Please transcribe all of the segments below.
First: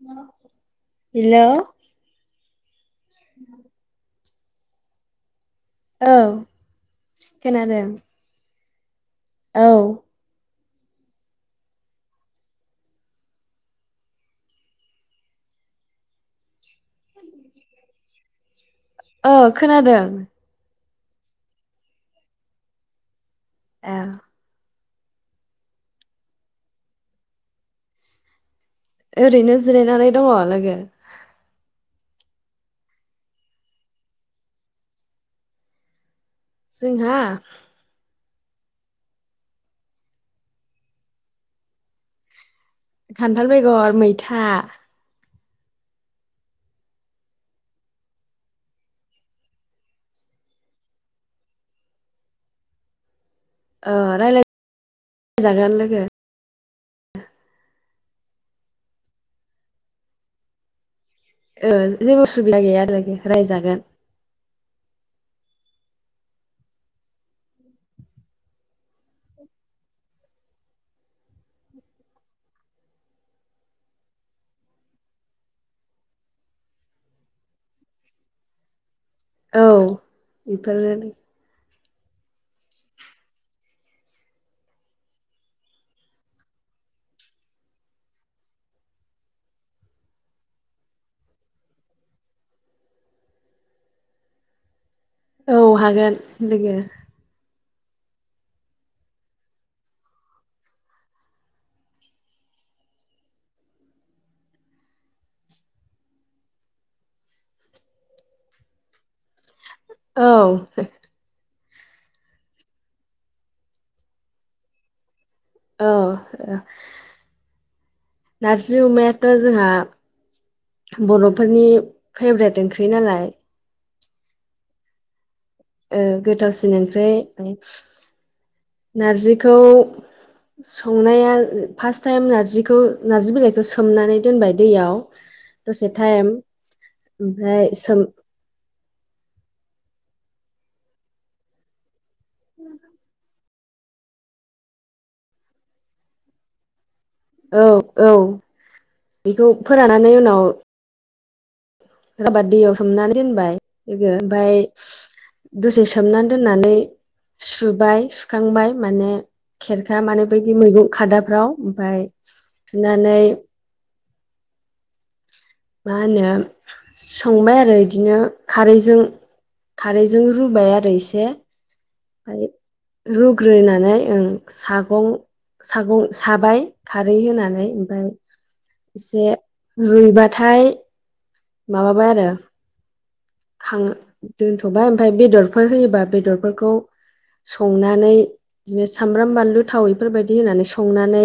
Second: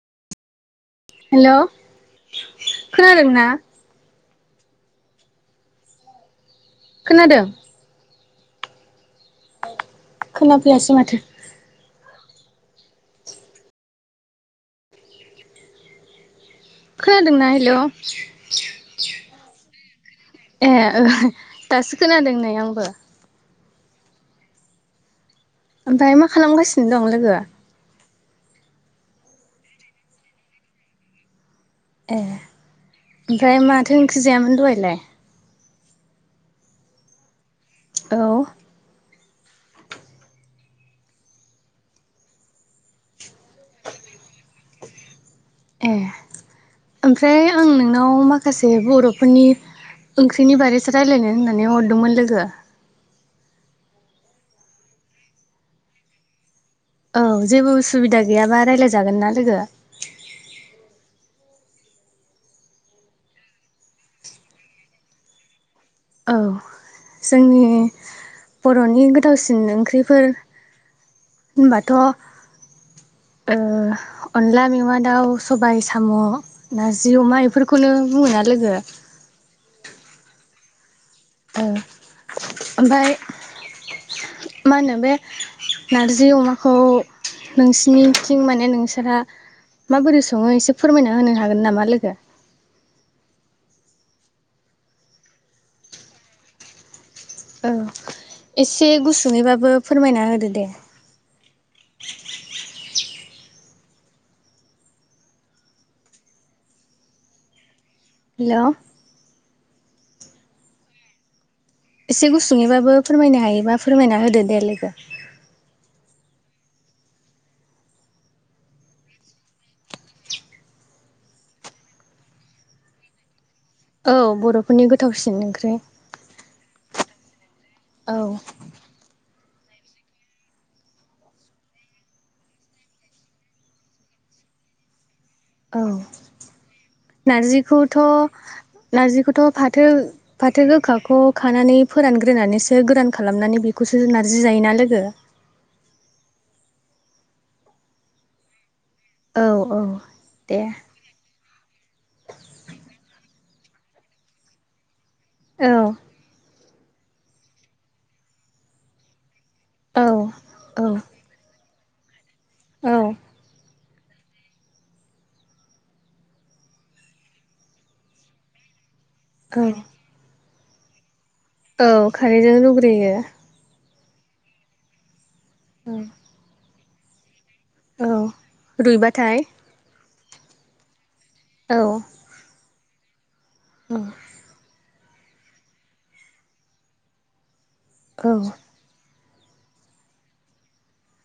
[unintelligible] हेल'। खोनादों ना? औ खोनादों। औ। जायासै माथो। खोनादोंना हेल'? अ खोनादों। ए ओ दासो खोनादों नै आंबो। ए। ओमफाय मा खालामगासिनो दं लोगोआ? ओरैनो जिरायनानै दङ' लोगो। ए ओमफ्राय माथो ओंख्रि जायामोन दहायलाय? जोंहा? औ। खान्थाल बेगर मैथा। ए ओमफ्राय आं नोंनाव माखासे बर'फोरनि ओंख्रिनि बारैसो रायलायनो होननानै हरदोंमोन लोगो। अ रायलाय जागोन लोगो। औ जेबो उसुबिदा गैयाबा रायलाय जागोन ना लोगो? ओ जेबो उसुबिदा गैया आरोखि रालाय जागोन। औ जोंनि बर'नि गोथावसिन ओंख्रिफोर होनबाथ' ओ अनला मेवा दाउ, सबाइ साम', नारजि अमा एफोरखौनो बुङो आ लोगो औ बेफोर ओ ओमफ्राय मा होनो बे नारजि अमाखौ नोंसिनिथिं माने नोंसोरा माबोरै सङो एसे फोरमायना होनो हागोन नामा लोगो औ हागोन लोगो औ एसे गुसुङैबाबो फोरमायना होदो दे हेल' औ एसे गुसुङैबाबो फोरमायनो हायोबा फोरमायना होदो दे लोगो औ नारजि अमायाथ' जोंहा बर'फोरनि फेभ्रेट ओंख्रि नालाय औ बर'फोरनि गोथावसिन ओंख्रि औ गोथावसिन ओंख्रि औ नारजिखौ संनाया फास्ट टाइम नारजिखौ नार्जि बिलाइखौ सोमनानै दोनबाय दैयाव औ दसे टाइम ओमफ्राय नारजिखौथ' सोम नारजिखौथ' फाथो फाथो गोखाखौ खानानै फोरानग्रोनानैसो गोरान खालामनानै बेखौसो नार्जि जायोना लोगो [inaudible] औ औ औ बेखौ औ फोरानानै उनाव दे राबा दैयाव सोमनानै दोनबाय लोगो ओमफाय दसे औ सोमनानै दोननानै सुबाय सुखांबाय माने खेरखा औ माने बैदि औ मैगं खादाफ्राव ओमफ्राय सुनानै मा होनो संबाय आरो बिदिनो खारैजों औ खारैजों रुबाय आरो एसे औ ओमफ्राय खारैजों रुग्रोयो रुग्रोनानै ओ सागं औ सागं साबाय खारै होनानै ओमफ्राय औ एसे रुइबाथाय रुइबाथाय औ माबाबाय आरो खां औ दोनथ'बाय ओमफाय बेदरफोर होयोबा बेदरफोरखौ संनानै औ बिदिनो सामब्राम बानलु थाव इफोरबायदि होनानै संनानै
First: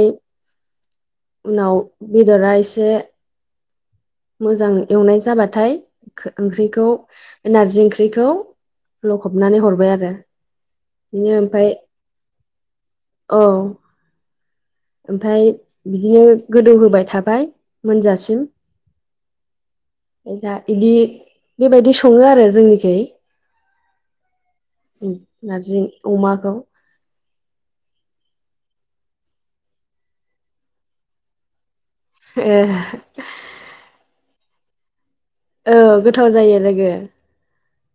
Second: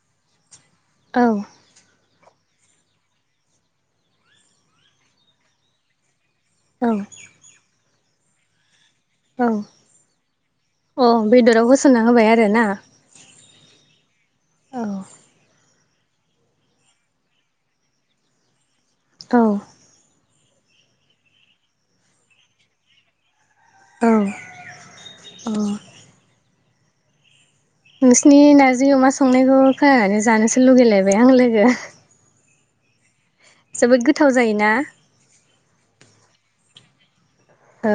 औ उनाव बेदरा एसे मोजां एवनाय जाबाथाय ओंख्रिखौ औ नारजि ओंख्रिखौ औ लखबनानै हरबाय आरो अ बिदिनो बेदराव ओमफ्राय होसनना होबाय आरो ना औ औ ओमफाय बिदिनो गोदौहोबाय थाबाय मोनजासिम औ दा इदि बेबायदि सङो आरो जोंनिखै औ औ नारजि अमाखौ नोंसिनि नार्जि अमा संनायखौ खोनानानै जानोसो लुगैलायबाय आं लोगो ए जोबोद गोथाव जायोना औ गोथाव जायो लोगो औ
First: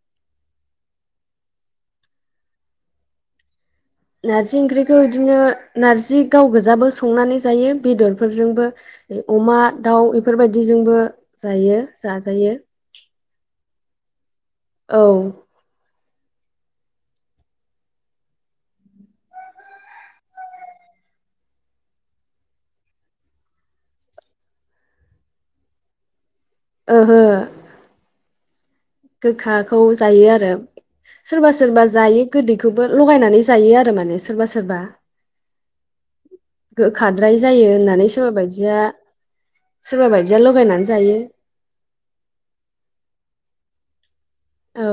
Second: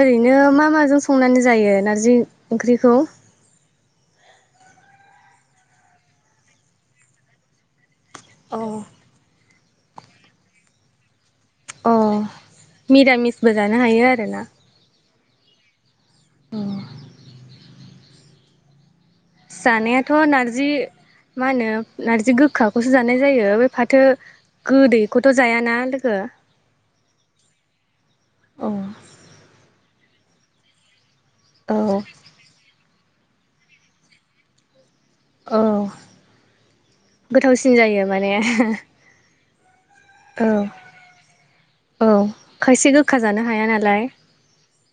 ओरैनो मा माजों संनानै जायो नारजि ओंख्रिखौ नार्जि ओंख्रिखौ इदिनो नार्जि गाव गोजाबो संनानै जायो बेदर अ फोरजोंबो अमा दाउ इफोरबायदिजोंबो अ मिरामिसबो जानो हायो आरो ना? औ। ओं। जानायाथ' नारजि मा होनो नारजि गोखाखौसो जानाय जायो बे फाथो गोदैखौथ' जायाना लोगो ओहो। औ। गोखाखौ जायो आरो सोरबा औ सोरबा जायो गोदैखौ बो लगायनानै जायो आरो माने सोरबा सोरबा औ गोखाद्राय जायो गोथावसिन होननानै माने सोरबा बायदिया सोरबा बायदिया औ लगायनानै जायो औ खायसे गोखा जानो हाया नालाय औ।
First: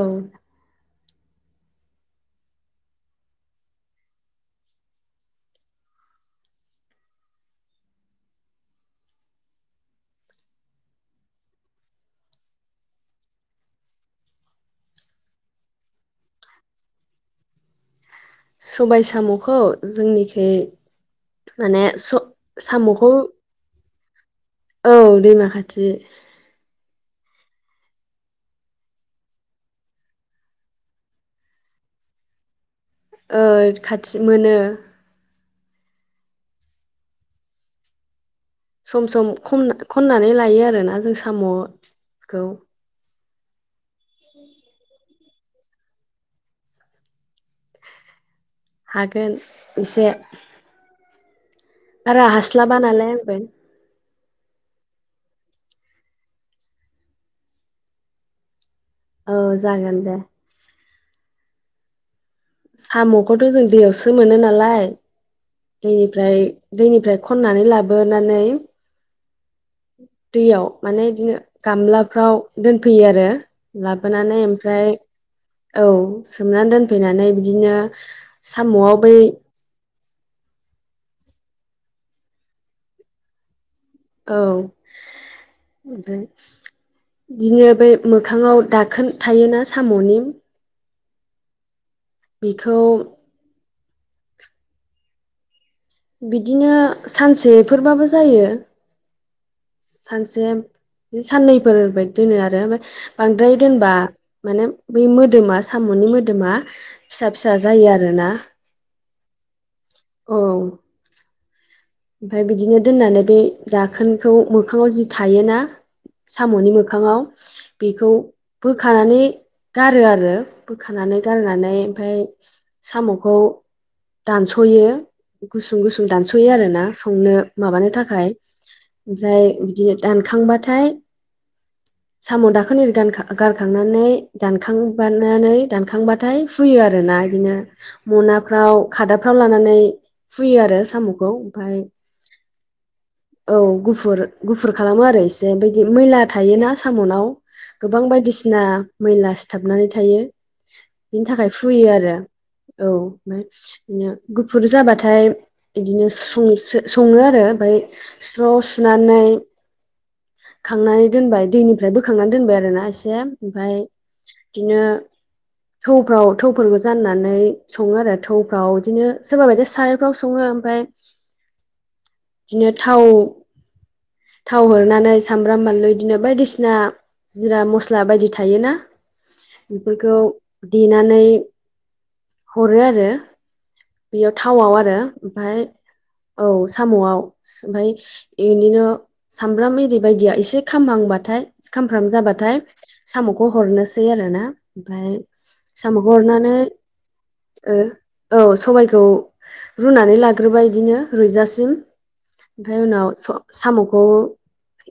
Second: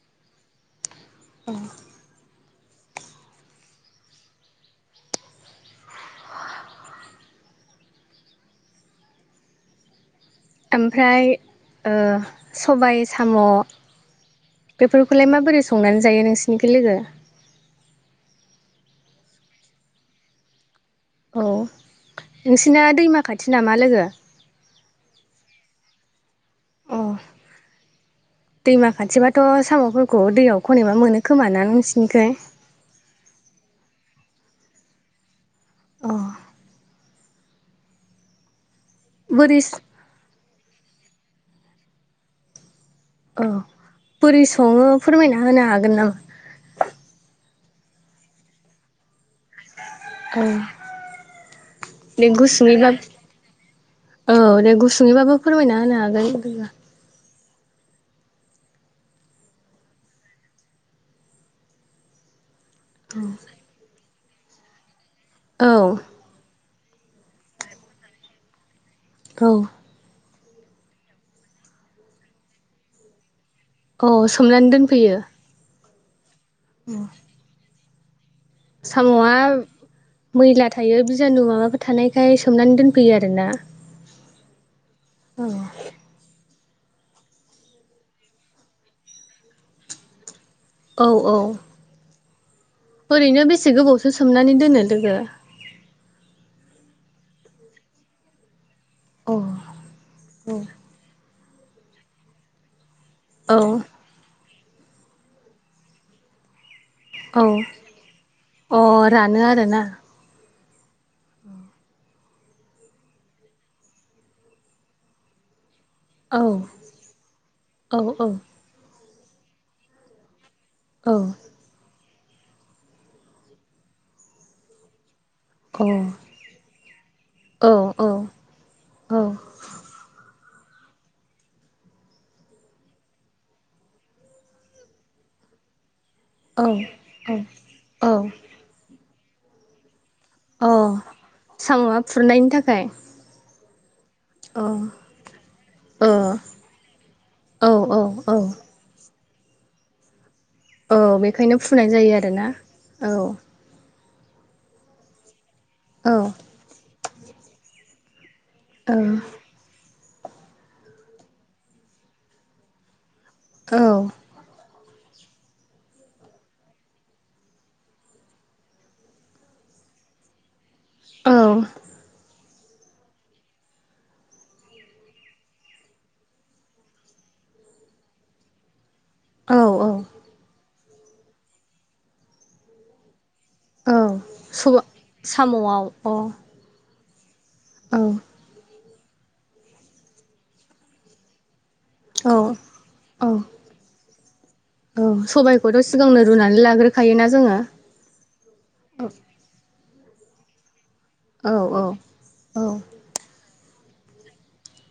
औ। ओमफ्राय ओ सबाय साम' बेफोरखौलाय माबोरै संनानै जायो नोंसिनिखो लोगो सबाय साम'खौ जोंनिखि औ माने स नोंसिना सामुखौखौ दैमा खाथि नामा लोगो? औ दैमा खाथि अ। दैमा खाथिबाथ' साम'फोरखौ दैयाव खनबा मोनो खोमााना नोंसिनिख ओ खाथि मोनो अ। सम सम खम बोरै खननानै लायो आरोोना जों साम'खौ। औ बोरै सङो फोरमायना होनो हागोन नामा? हागोन एसे। औ दे बारा हास्लाबा गुसुङैबा नालाय आंबो। औ दे गुसुङैबाबो फोरमायना होनो हागोन। औ जागोन दे। साम'खौथ' जों दैयावसो मोनो नालाय औ बेनिफ्राय दैनिफ्राय खननानै लाबोनानै औ। दैयाव माने बिदिनो गामलाफ्राव दोनफैयो आरो। औ लाबोनानै सोमनानै ओमफ्राय दोनफैयो औ सोमनानै दोनफैनानै बिदिनो साम'आव बै साम'आ मैला थायो बिजानु माबाफोर थानायखाय सोमनानै दोनफैयो आरो ना। औ ओमफ्राय बिदिनो बै मोखाङाव दाखोन थायोना साम'नि औ औ। बेखौ एसे गोबावसो सोमनानै दोनो लोगो? बिदिनो सानसेफोरबाबो जायो। अ सानसे औ साननैफोर बाय दोनो आरो ओमफ्राय बांद्राय औ दोनबा माने बै मोदोमा साम'नि मोदोमा फिसा फिसा औ जायो आरोना अ रानो आरोना औ। ओमफफ्राय बिदिनो दोननानै बे दाखोनखौ मोखाङाव जि थायोना औ साम'नि मोखाङाव औ बेखौ औ बोखानानै गारो आरो। अ बोखानानै गारनानै ओमफ्राय साम'खौ दानस'यो। गुसुं औ गुसुं दानस'यो आरोना। संनो माबानो औ थाखाय ओमफ्राय बिदिनो दानखांबाथाय साम' दाखोन गारखांनानै दानखांबनानै दानखांबा औ फुयो आरोना बिदिनो औ मनाफ्राव खादाफ्राव लानानै फुयो आरो अ साम'खौ ओमफ्राय साम'आ फुरनायनि थाखाय। औ गुफुर अ गुफुर खालामो आरो इसे बायदि ओ मैला थायोना साम'नाव। औ गोबां औ बायदिसिना मैला सिथाबनानै थायो। औ बिनि थाखाय बेखायनो फुयो फुनाय जायो आरो आरोना औ। बिदिनो गुफुर जाबाथाय बिदिनो औ सङो आरो ओमफ्राय स्र' औ सुनानै खांनानै दोनबाय दैनिफ्राय बोखांनानै दोनबाय आरोना एसेओमफ्राय बिदिनो थौफ्राव थौफोरखौ जाननानै सङो आरो थौफ्राव बिदिनो सोरबा बायदि सारायफ्राव सङो ओमफ्राय औ बिदिनो थाव थाव होनानै सामब्राम बानलु बिदिनो बायदिसिना जिरा मस्ला बायदि थायोना औ औ बेफोरखौ देनानै हरो आरो औ बेयाव थावआव सबा आरो ओमफाय साम'आव अ औ साम'आव ओमफफ्राय औ बिदिनो सामब्राम आरि बायदिया एसे खामहांबाथाय खामफ्राम औ जाबाथाय साम'खौ हरनोसै आरोना। औ ओमफ्राय सबायखौथ' साम'खौ सिगांनो हरनानै रुनानै लाग्रोखायोना जोङो ओ औ सबायखौ औ रुनानै लाग्रोबाय बिदिनो औ रुइजासिम ओमफ्राय उनाव साम'खौ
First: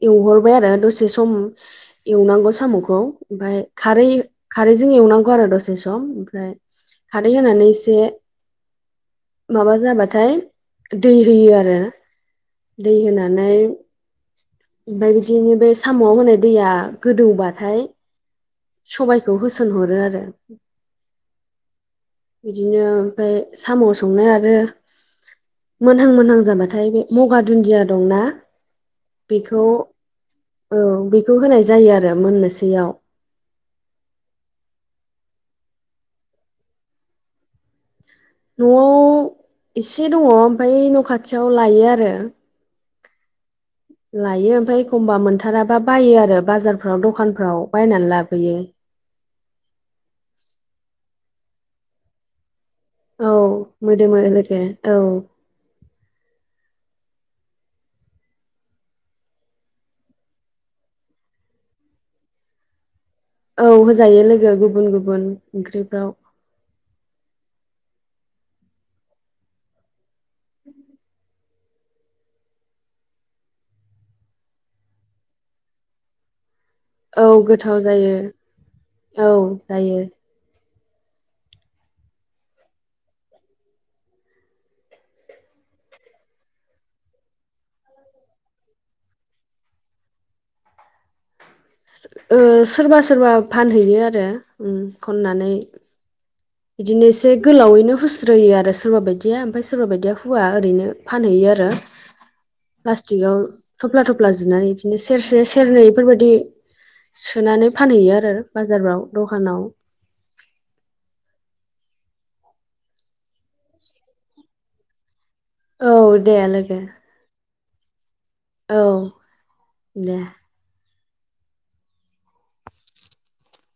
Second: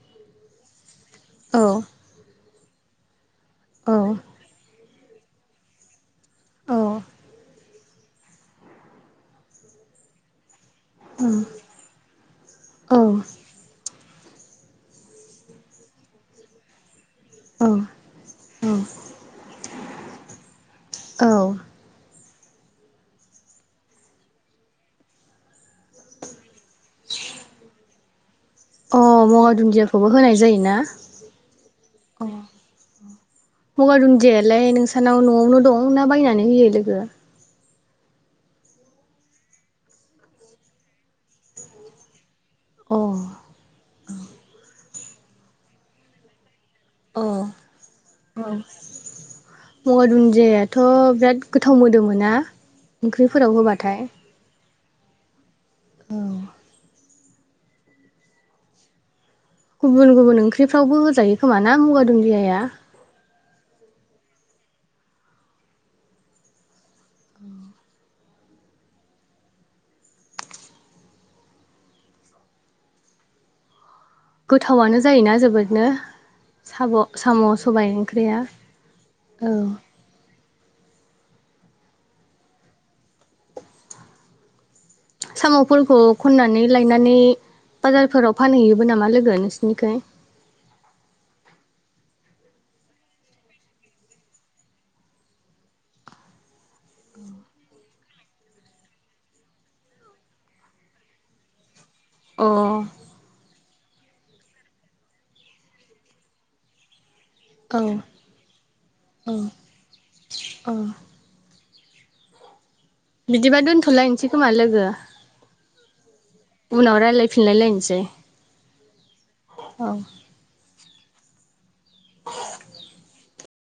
एवहरबाय आरो दसे सम एवनांगौ साम'खौ। ओमफ्राय खारै खारै बिदि एवनांगौ आरो दसे सम ओमफ्राय खारै होनानै एसे माबा जाबाथाय दै होयो आरो औ दै होनानै ओमफ्राय बिदिनो बे साम'आव होनाय दैया गोदौबाथाय सबायखौ होसोनहरो आरो। औ बिदिनो ओमफ्राय साम' सङो। आरो मोनहां मोनहां जाबाथाय बे मगा दुन्दिया दंना? अ गंगार बेखौ दुन्दियाखौबो होनाय जायोना औ बेखौ होनाय जायो आरो मोननोसैयाव। मगार दुनदियालाय नोंसानाव न'आवनो दं ना बायनानै होयो लोगो न'आव एसे दङ ओमफ्राय न' खाथियाव एसे लायो आरो अ लायो ओमफ्राय एखमबा मोनथाराबा बायो आरो बाजारनिफ्राइ औ औ मगा दुन्दियाायाथ' बिराद गोथाव मोदोम मोना? औ मोदोमो लोगो‌ औ औ गुबुन गुबुन ओंख्रिफ्रावबो होजायो खोमा ना मुगा दुदियाया? औ होजायो लोगो गुबुन गुबुन ओंख्रिफ्राव। गोथावनो जायोना जोबोदनो? औ साम' गोथाव सबाय जायो ओंख्रिया औ। साम'फोरखौ खननानै लायनानै बाजारफोराव फानहैयोबो नामा लोगो नोंसिनिखाय ओ सोरबा सोरबा फानहैयो आरो उम खननानै बिदिनो एसे गोलावैनो हुस्रोयो आरो सोरबा बायदिया ओमफाय सोरबा बायदिया हुवा ओरैनो फानहैयो आरो अ प्लास्टिकआव थफ्ला थफ्ला जुनानै बिदिनो सेरसे सेरनै इफोरबायदि। सोनानै औ फानहैयो आरो बाजारफ्राव दखानाव। औ बिदिबा दोन्थ'लायनोसै खोमा लोगो औ दे लोगो उनाव रायलायफिनलायलाय सै। औ दे।